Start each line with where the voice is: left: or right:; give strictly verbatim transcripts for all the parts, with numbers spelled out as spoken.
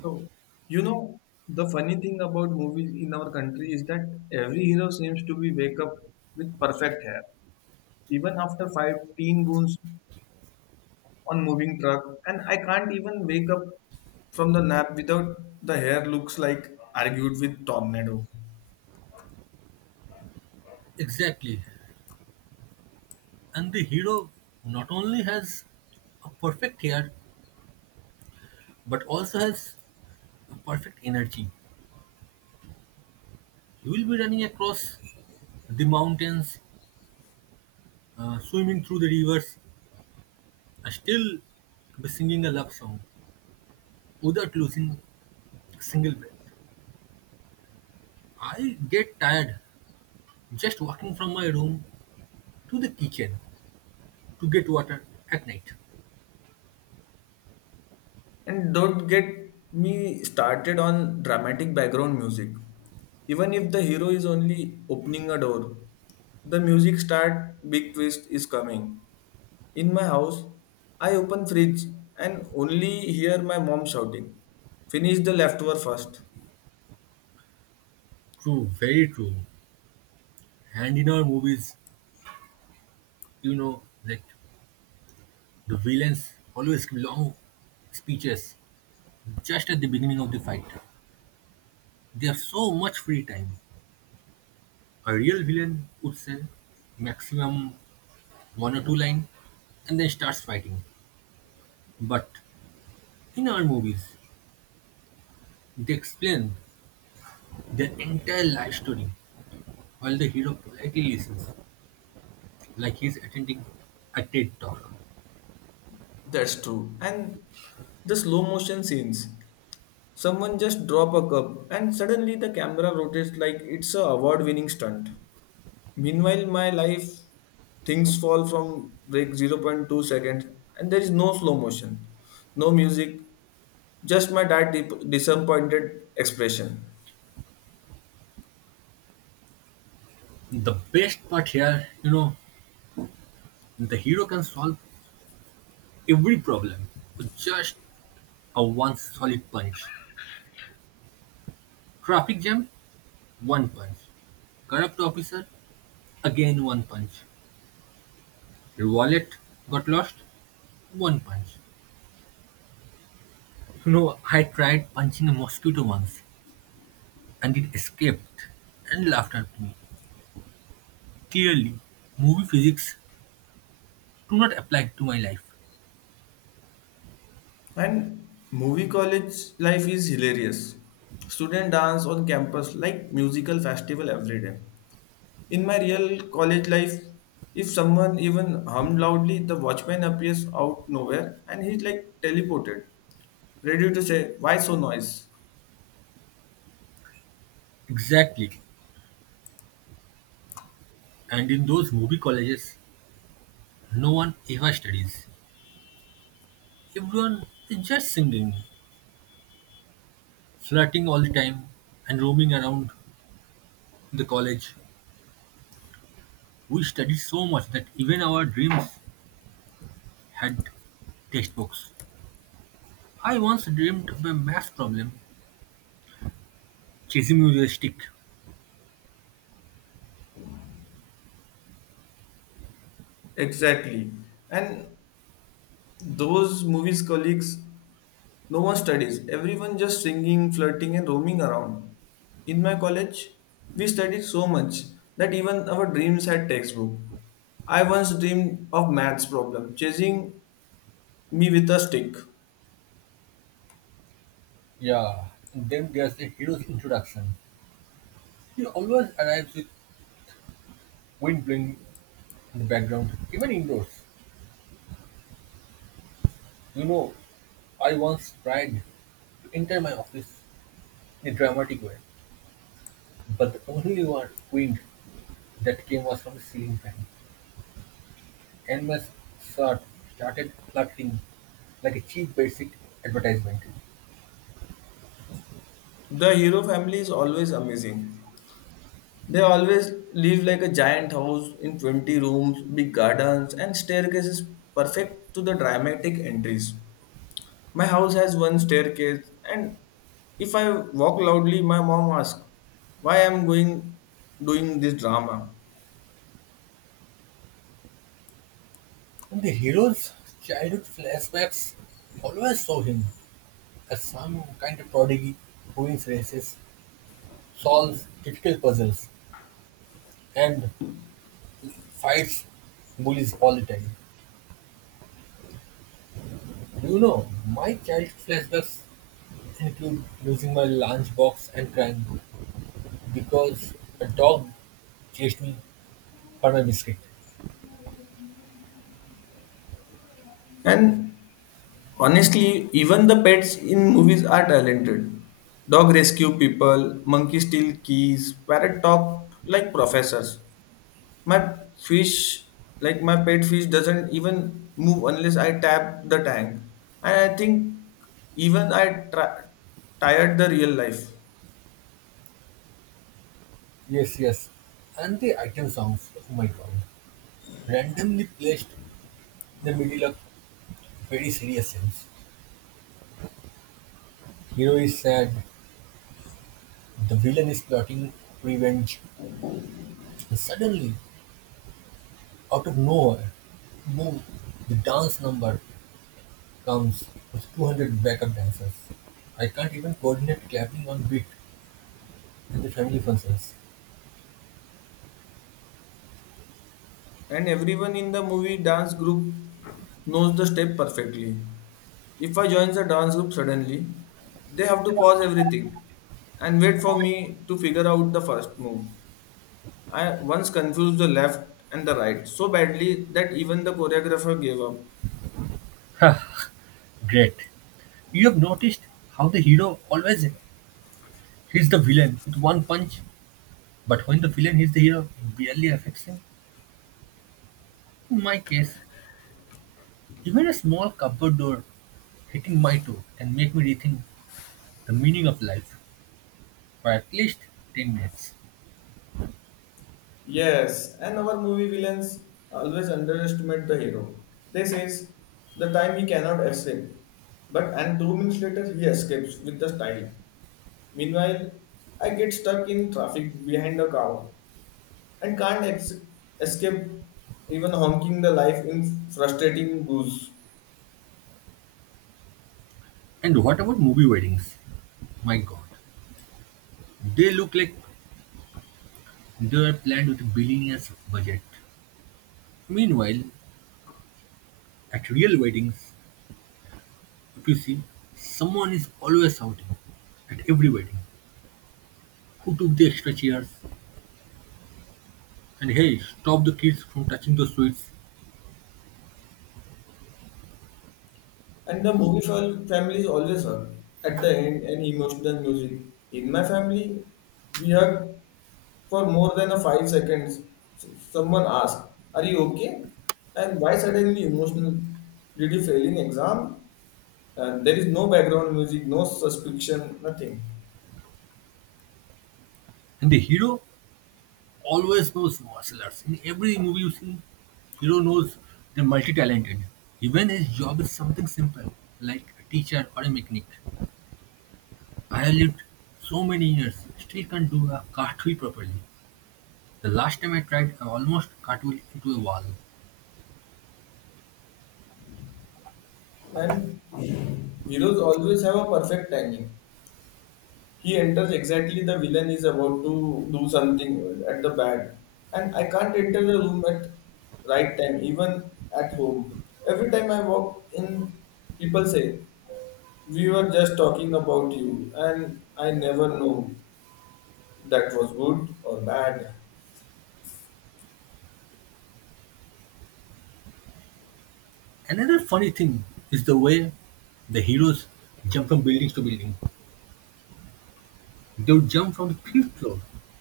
left: So, you know, the funny thing about movies in our country is that every hero seems to be wake up with perfect hair, even after five teen goons on moving truck, and I can't even wake up from the nap without the hair looks like argued with tornado.
right: Exactly. And the hero not only has a perfect hair, but also has a perfect energy. He will be running across the mountains, uh, swimming through the rivers, and still be singing a love song without losing a single breath. I get tired just walking from my room to the kitchen to get water at night.
left: And don't get me started on dramatic background music. Even if the hero is only opening a door, the music start big twist is coming. In my house, I open fridge and only hear my mom shouting, "Finish the leftover first."
right: True, very true. And in our movies, you know, like the villains always give long speeches. Just at the beginning of the fight, there's so much free time. A real villain would say maximum one or two line and then starts fighting. But in our movies, they explain their entire life story while the hero politely listens, like he's attending a TED talk.
left: That's true. And the slow motion scenes. Someone just drop a cup and suddenly the camera rotates like it's a award-winning stunt. Meanwhile, my life things fall from break zero point zero point two seconds and there is no slow motion, no music, just my dad disappointed expression.
right: The best part here, you know, the hero can solve every problem with just a one solid punch. Traffic jam, one punch. Corrupt officer, again one punch. Your wallet got lost? One punch. You know, I tried punching a mosquito once and it escaped and laughed at me. Clearly, movie physics do not apply to my life.
left: And movie college life is hilarious. Student dance on campus like musical festival every day. In my real college life, if someone even hummed loudly, the watchman appears out nowhere and he's like teleported, ready to say, "Why so noise?"
right: Exactly. And in those movie colleges, no one ever studies. Everyone is just singing, flirting all the time, and roaming around the college. We studied so much that even our dreams had textbooks. I once dreamed of a math problem chasing me with a stick.
left: Exactly. And those movies colleagues, no one studies. Everyone just singing, flirting, and roaming around. In my college, we studied so much that even our dreams had textbook. I once dreamed of maths problem chasing me with a stick.
right: Yeah, then there's the hero's introduction. He always arrives with wind blowing in the background, even indoors. You know, I once tried to enter my office in a dramatic way, but the only one wind that came was from the ceiling fan, and my shirt started fluttering like a cheap basic advertisement.
left: The hero family is always amazing. They always live like a giant house in twenty rooms, big gardens, and staircases perfect to the dramatic entries. My house has one staircase, and if I walk loudly, my mom asks, "Why I'm going doing this drama?"
right: In the hero's childhood flashbacks, we always saw him as some kind of prodigy who wins races, solves difficult puzzles, and fights bullies all the time. Do you know, my childhood flashbacks include losing my lunchbox and crying because a dog chased me for my biscuit.
left: And honestly, even the pets in movies are talented. Dog rescue people, monkey steal keys, parrot talk like professors. My fish, like my pet fish, doesn't even move unless I tap the tank. And I think even I tra- tired the real life.
right: Yes, yes. And the item songs, oh my god, randomly placed in the middle of very serious scenes. Hero is sad, the villain is plotting revenge, and suddenly, out of nowhere, boom, the dance number comes with two hundred backup dancers. I can't even coordinate clapping on beat at the family functions.
left: And everyone in the movie dance group knows the step perfectly. If I join the dance group suddenly, they have to pause everything and wait for me to figure out the first move. I once confused the left and the right so badly that even the choreographer gave up.
right: Great. You have noticed how the hero always hits the villain with one punch, but when the villain hits the hero, it barely affects him. In my case, even a small cupboard door hitting my toe can make me rethink the meaning of life for at least ten minutes.
left: Yes, and our movie villains always underestimate the hero. They says the time he cannot escape, but and two minutes later he escapes with the style. Meanwhile, I get stuck in traffic behind a car and can't ex- escape even honking the life in frustrating booze.
right: And what about movie weddings? My god, they look like they were planned with a billionaire's budget. Meanwhile, at real weddings, if you see, someone is always shouting, at every wedding, "Who took the extra chairs?" And, "Hey, stop the kids from touching the sweets."
left: And the movie for families always hug at the end and emotional music. In my family, we hug for more than a five seconds. S- Someone asks, "Are you okay? And why suddenly emotional? Did you fail in exam?" And there is no background music, no suspicion, nothing.
right: And the hero always knows martial arts. In every movie you see, hero knows they're multi-talented. Even his job is something simple, like a teacher or a mechanic. I have lived so many years, still can't do a cartwheel properly. The last time I tried, I almost cartwheeled into a wall.
left: And heroes always have a perfect timing. He enters exactly the villain is about to do something at the bad. And I can't enter the room at right time, even at home. Every time I walk in, people say, "We were just talking about you," and I never know that was good or bad.
right: Another funny thing is the way the heroes jump from building to building. They would jump from the fifth floor,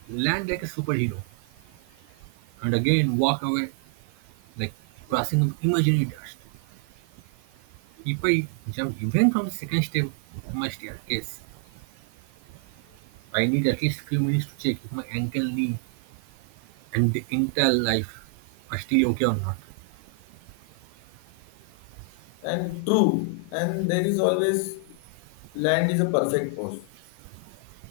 right: land like a superhero, and again walk away like crossing of imaginary dust. If I jump even from the second step of my staircase, I need at least few minutes to check if my ankle, knee, and the entire life are still okay or not.
left: And true. And there is always land is a perfect pose.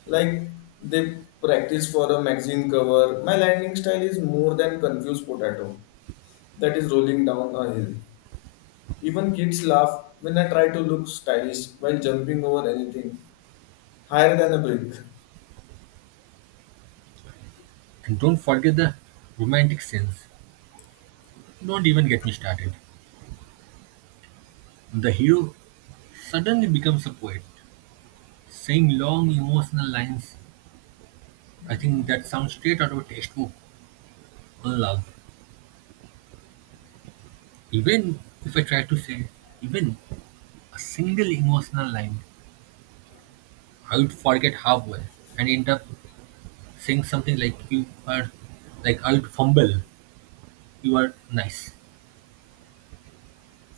left: Like they practice for a magazine cover. My landing style is more than confused potato that is rolling down a hill. Even kids laugh when I try to look stylish while jumping over anything higher than a brick.
right: And don't forget the romantic scenes. Don't even get me started. The hero suddenly becomes a poet, saying long emotional lines I think that sounds straight out of a textbook on love. Even if I tried to say even a single emotional line, I would forget halfway and end up saying something like, "You are," like I would fumble, "You are nice."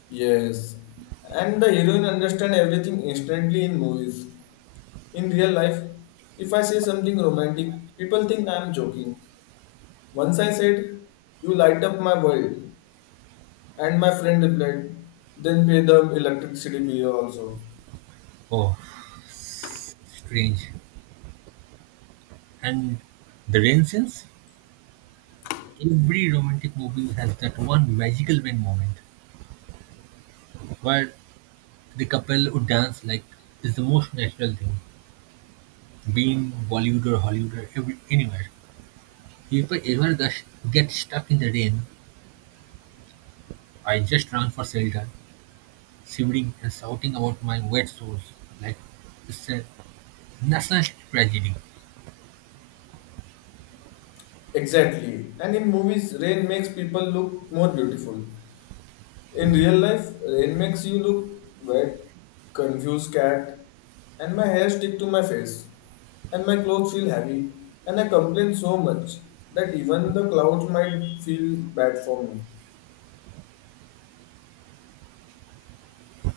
left: Yes. And the heroine understand everything instantly in movies. In real life, if I say something romantic, people think I am joking. Once I said, "You light up my world," and my friend replied, "Then pay the electricity bill also."
right: Oh, strange. And the rain scenes, every romantic movie has that one magical rain moment where the couple would dance like it's the most natural thing. Being Bollywood or Hollywood or every, anywhere. If I ever gush get stuck in the rain, I just run for shelter, shivering and shouting about my wet shoes, like it's a national tragedy.
left: Exactly. And in movies, rain makes people look more beautiful. In real life, rain makes you look wet, confused cat, and my hair stick to my face, and my clothes feel heavy, and I complain so much that even the clouds might feel bad for me.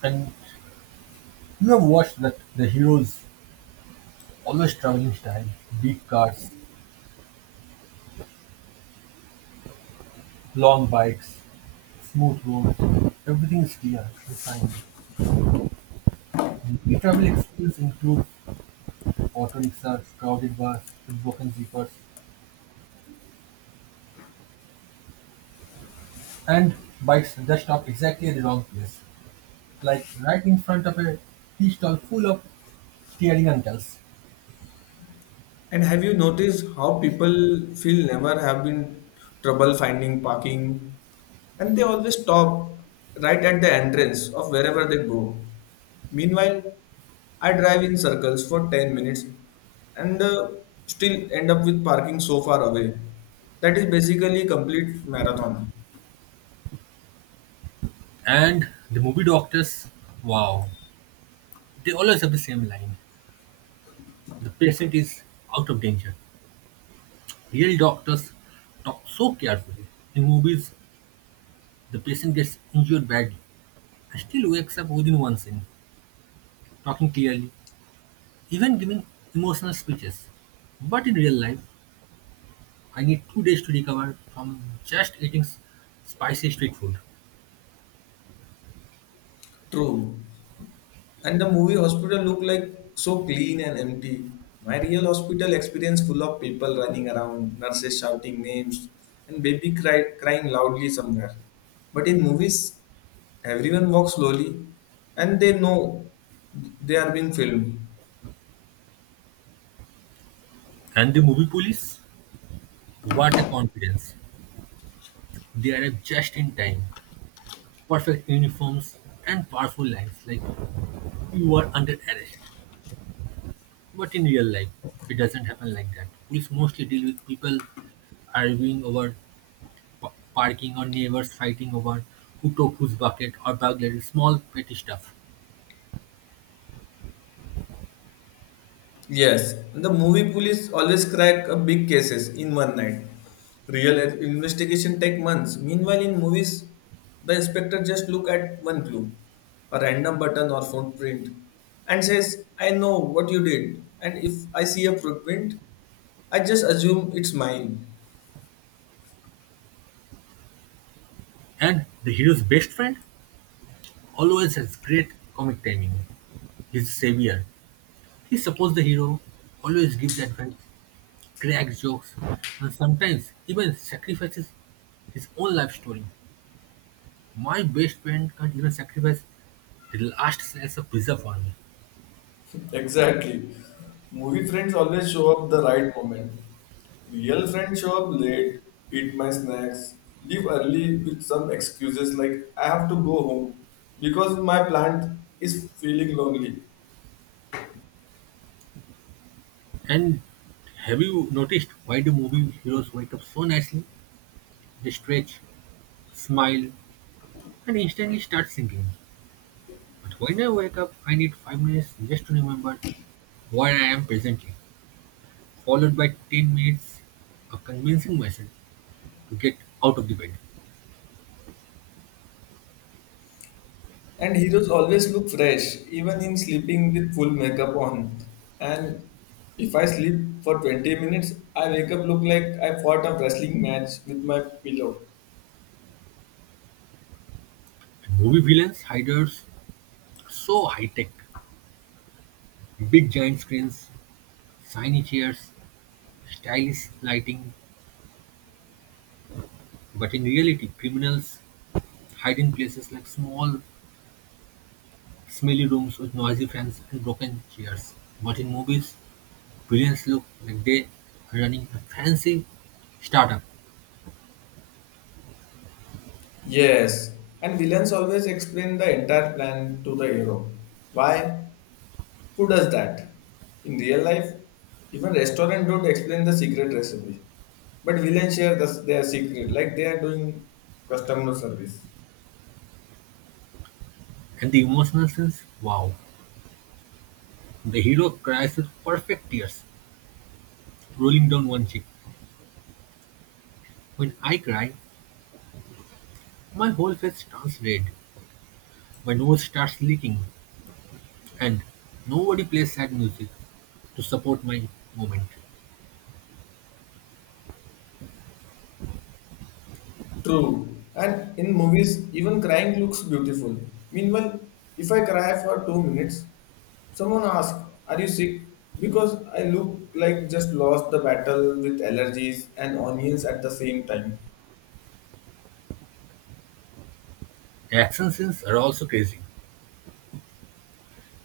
right: And you have watched that the heroes always traveling style, big cars, long bikes, smooth roads, everything is clear and shiny. The travel experience includes auto rickshaws, crowded bars with broken zippers, and bikes that stop exactly at the wrong place, like right in front of a tea stall full of staring uncles.
left: And have you noticed how people feel never have been trouble finding parking and they always stop right at the entrance of wherever they go? Meanwhile, I drive in circles for ten minutes and uh, still end up with parking so far away. That is basically complete marathon.
right: And the movie doctors, wow, they always have the same line. The patient is out of danger. Real doctors talk so carefully. In movies, the patient gets injured badly and still wakes up within one scene, talking clearly, even giving emotional speeches. But in real life, I need two days to recover from just eating s- spicy street food.
left: True. And the movie hospital look like so clean and empty. My real hospital experience full of people running around, nurses shouting names, and baby cry, crying loudly somewhere. But in movies, everyone walks slowly and they know they are being filmed.
right: And the movie police, what a confidence. They arrive just in time, perfect uniforms and powerful lines like, "You are under arrest." But in real life, it doesn't happen like that. Police mostly deal with people arguing over p- parking or neighbors fighting over who took whose bucket or burglary, small petty stuff.
left: Yes, the movie police always crack a big cases in one night. Real investigation take months. Meanwhile, in movies, the inspector just look at one clue, a random button or footprint, and says, "I know what you did." And if I see a footprint, I just assume it's mine.
right: And the hero's best friend always has great comic timing. His savior. He supports the hero, always gives advice, cracks jokes, and sometimes even sacrifices his own life story. My best friend can't even sacrifice the last slice of pizza for me.
left: Exactly. Movie friends always show up the right moment. Real friends show up late, eat my snacks, leave early with some excuses like, "I have to go home because my plant is feeling lonely."
right: And have you noticed why do movie heroes wake up so nicely? They stretch, smile, and instantly start singing. But when I wake up, I need five minutes just to remember where I am presently, followed by ten minutes of convincing myself to get out of the bed.
left: And heroes always look fresh, even in sleeping with full makeup on. And if I sleep for twenty minutes, I wake up look like I fought a wrestling match with my pillow.
right: And movie villains hide us so high tech. Big giant screens, shiny chairs, stylish lighting, but in reality, criminals hide in places like small, smelly rooms with noisy fans and broken chairs. But in movies, villains look like they are running a fancy startup.
left: Yes, and villains always explain the entire plan to the hero. Why? Who does that? In real life, even restaurant don't explain the secret recipe, but villains share the, their secret like they are doing customer service.
right: And the emotional scenes, wow. The hero cries with perfect tears, rolling down one cheek. When I cry, my whole face turns red, my nose starts leaking, and nobody plays sad music to support my moment.
left: True. And in movies, even crying looks beautiful. Meanwhile, if I cry for two minutes, someone asks, "Are you sick?" Because I look like just lost the battle with allergies and onions at the same time.
right: Action scenes are also crazy: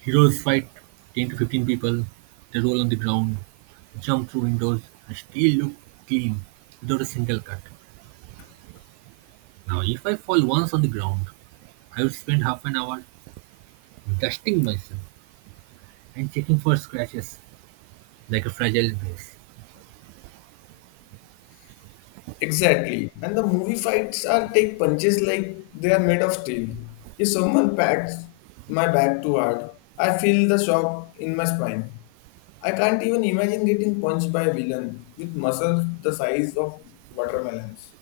right: heroes fight ten to fifteen people, they roll on the ground, jump through windows, and still look clean without a single cut. Now, if I fall once on the ground, I would spend half an hour dusting myself and checking for scratches like a fragile vase.
left: Exactly. And the movie fights are take punches like they are made of steel. If someone pats my back too hard, I feel the shock in my spine. I can't even imagine getting punched by a villain with muscles the size of watermelons.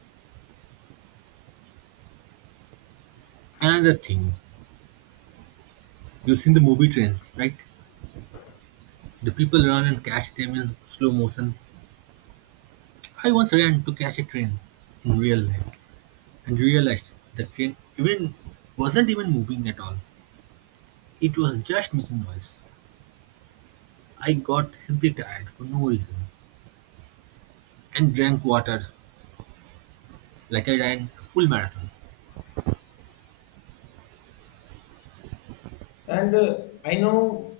right: Another thing, you've seen the movie trains, right? The people run and catch them in slow motion. I once ran to catch a train in real life and realized the train even wasn't even moving at all. It was just making noise. I got simply tired for no reason and drank water like I ran a full marathon.
left: And uh, I know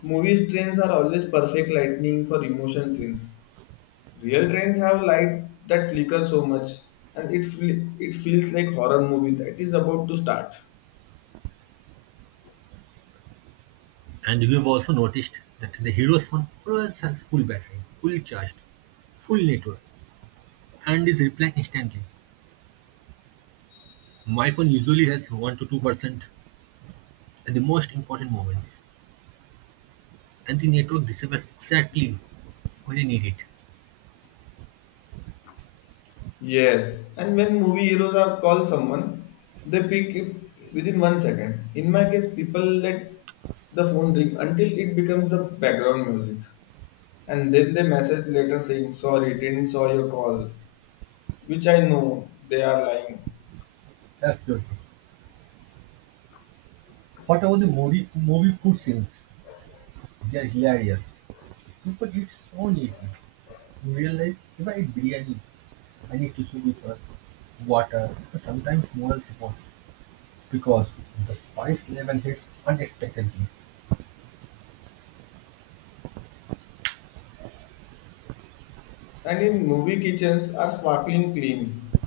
left: movie trains are always perfect lightning for emotion scenes. Real trains have light that flicker so much, and it fl- it feels like horror movie that is about to start.
right: And you've also noticed that the hero's phone always has full battery, fully charged, full network, and is replying instantly. My phone usually has one to two percent at the most important moments, and the network disappears exactly when I need it.
left: Yes, and when movie heroes are called someone, they pick it within one second. In my case, people let the phone ring until it becomes the background music, and then they message later saying, "Sorry, didn't saw your call," which I know they are lying.
right: Absolutely. What about the movie, movie food scenes? They are hilarious. People eat so neatly. In real life, if I eat biryani, I need to with her, water, sometimes moral support because the spice level hits unexpectedly.
left: And in movie kitchens are sparkling clean.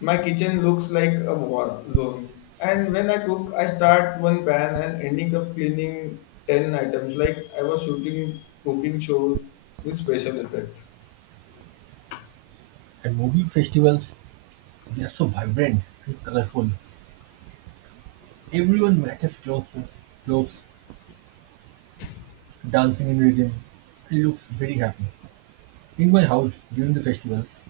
left: My kitchen looks like a war zone. And when I cook, I start one pan and ending up cleaning ten items like I was shooting cooking show with special effect.
right: At movie festivals, they are so vibrant and colorful. Everyone matches clothes, clothes, dancing in rhythm, and looks very happy. In my house, during the festivals,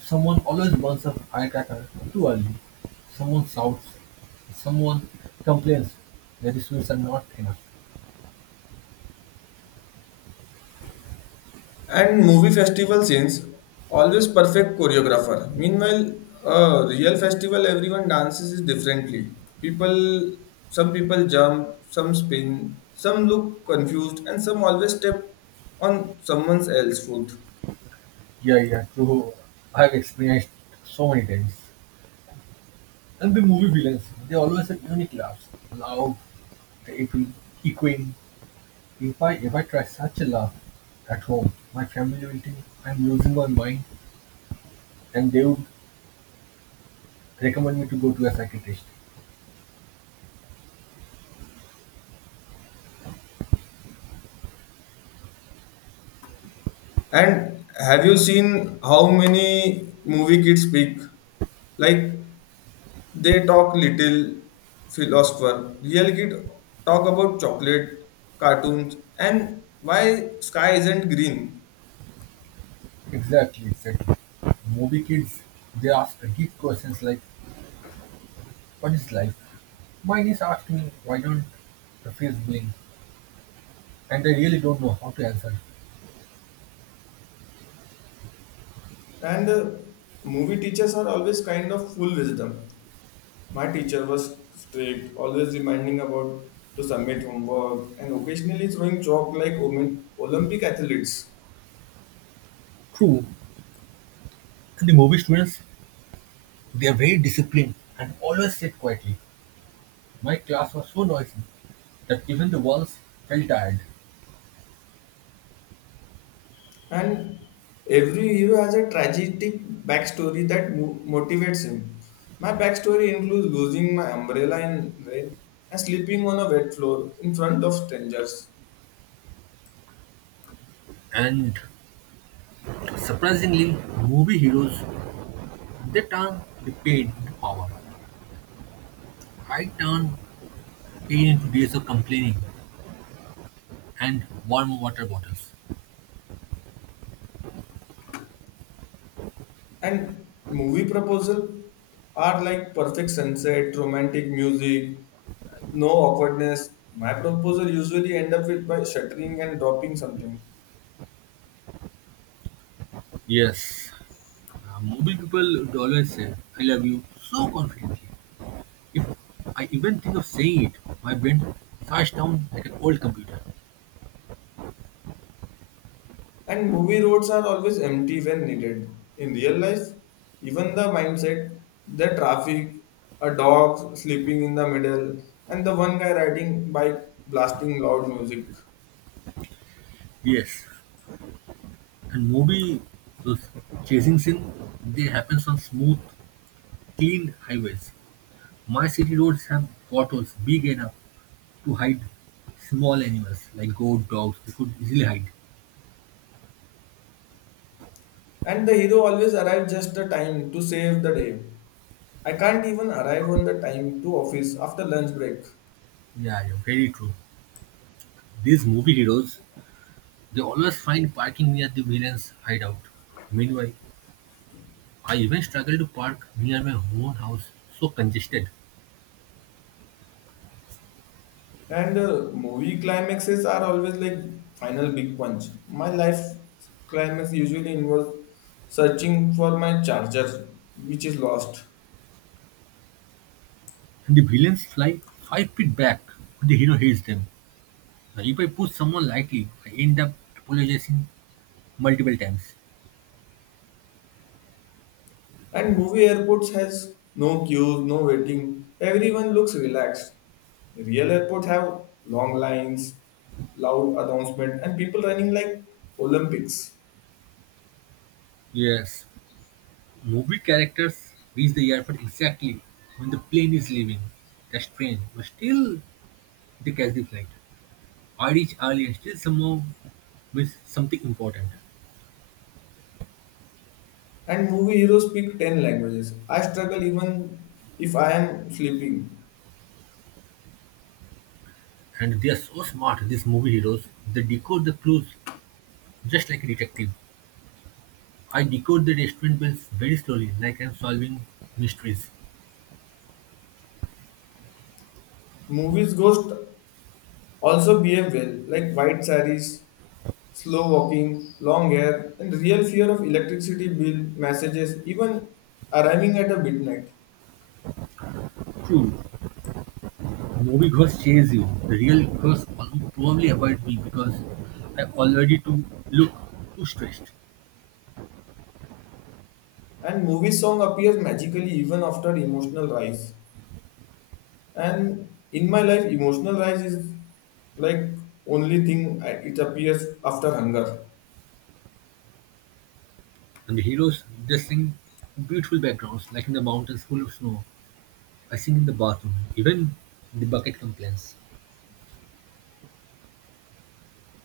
right: someone always burns a firecracker too early. Someone shouts, someone complains that the sweets are not enough.
left: And movie festival scenes, always perfect choreographer. Meanwhile, a real festival, everyone dances is differently. People, some people jump, some spin, some look confused, and some always step on someone else's foot.
right: Yeah, yeah, true. I have experienced so many times. And the movie villains, they always have unique laughs. Loud, terrible, echoing. If I if I try such a laugh at home, my family will think I'm losing my mind and they would recommend me to go to a psychiatrist.
left: And have you seen how many movie kids speak? Like they talk little philosopher. Real kid talk about chocolate, cartoons, and why sky isn't green.
right: Exactly, exactly. Movie kids, they ask deep questions like, "What is life?" My niece asked me, "Why don't the face blink?" And I really don't know how to answer.
left: And uh, movie teachers are always kind of full wisdom. My teacher was strict, always reminding about to submit homework and occasionally throwing chalk like Olymp- Olympic athletes.
right: True. And the movie students, they're very disciplined and always sit quietly. My class was so noisy that even the walls felt tired.
left: And every hero has a tragic backstory that mo- motivates him. My backstory includes losing my umbrella in rain and sleeping on a wet floor in front of strangers.
right: And surprisingly, movie heroes, they turn the pain into power. I turn pain into days of complaining and warm water bottles.
left: And movie proposal are like perfect sunset, romantic music, no awkwardness. My proposal usually end up with by shuttering and dropping something.
right: Yes, uh, movie people would always say, "I love you," so confidently. If I even think of saying it, my brain flashes down like an old computer.
left: And movie roads are always empty when needed. In real life, even the mindset, the traffic, a dog sleeping in the middle, and the one guy riding bike blasting loud music.
right: Yes, and movie those chasing scene, they happens on smooth, clean highways. My city roads have potholes big enough to hide small animals like goat, dogs. They could easily hide.
left: And the hero always arrives just the time to save the day. I can't even arrive on the time to office after lunch break.
right: Yeah, yeah, very true. These movie heroes, they always find parking near the villain's hideout. Meanwhile, I even struggle to park near my own house, so congested.
left: And uh, movie climaxes are always like final big punch. My life climax usually involves searching for my charger, which is lost.
right: And the villains fly five feet back when the hero hits them. Now, if I push someone lightly, I end up apologizing multiple times.
left: And movie airports has no queues, no waiting. Everyone looks relaxed. Real airports have long lines, loud announcement, and people running like Olympics.
right: Yes, movie characters reach the airport exactly when the plane is leaving. That's strange, but still they catch the flight. I reach early and still somehow miss something important.
left: And movie heroes speak ten languages. I struggle even if I am sleeping.
right: And they are so smart, these movie heroes. They decode the clues just like a detective. I decode the restaurant bills very slowly, like I'm solving mysteries.
left: Movies ghost also behave well, like white sarees, slow walking, long hair, and real fear of electricity bill messages, even arriving at a midnight.
right: True, movie ghosts chase you. The real ghosts al- probably avoid me because I already too look too stressed.
left: And movie song appears magically even after emotional rise. And in my life, emotional rise is like only thing I- it appears after hunger.
right: And the heroes, they sing in beautiful backgrounds, like in the mountains full of snow. I sing in the bathroom, even the bucket complains.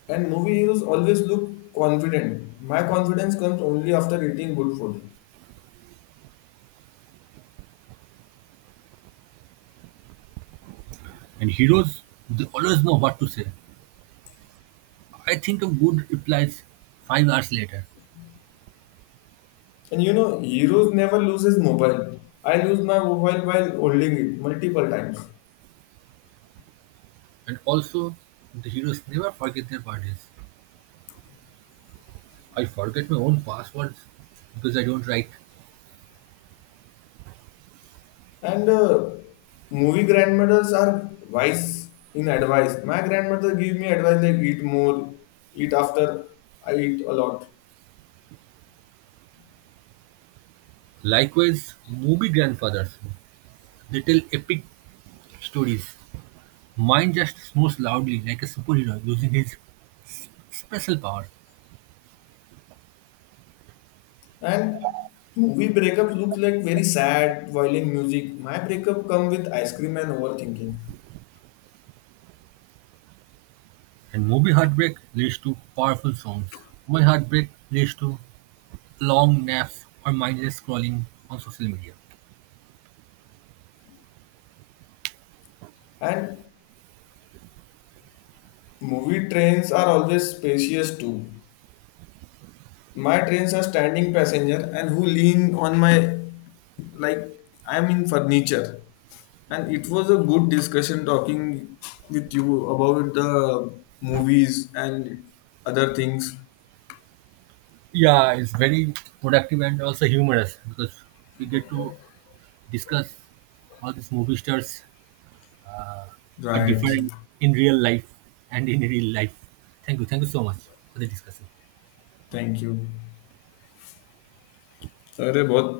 left: And movie heroes always look confident. My confidence comes only after eating good food.
right: And heroes, they always know what to say. I think of good replies five hours later.
left: And you know, heroes never lose his mobile. I lose my mobile while holding it multiple times.
right: And also, the heroes never forget their parties. I forget my own passwords because I don't write.
left: And uh, movie grandmothers are wise in advice. My grandmother gave me advice like eat more, eat after I eat a lot.
right: Likewise, movie grandfathers, they tell epic stories. Mine just snores loudly like a superhero using his special power.
left: And movie breakup look like very sad, violin music. My breakup come with ice cream and overthinking.
right: And movie heartbreak leads to powerful songs. My heartbreak leads to long naps or mindless scrolling on social media.
left: And movie trains are always spacious too. My trains are standing passenger and who lean on my like I'm in furniture. And it was a good discussion talking with you about the movies and other things.
right: Yeah, it's very productive and also humorous because we get to discuss how these movie stars uh, are
left: Right.
right: different in real life and in real life. Thank you. Thank you so much for the discussion.
left: Thank you. अरे बहुत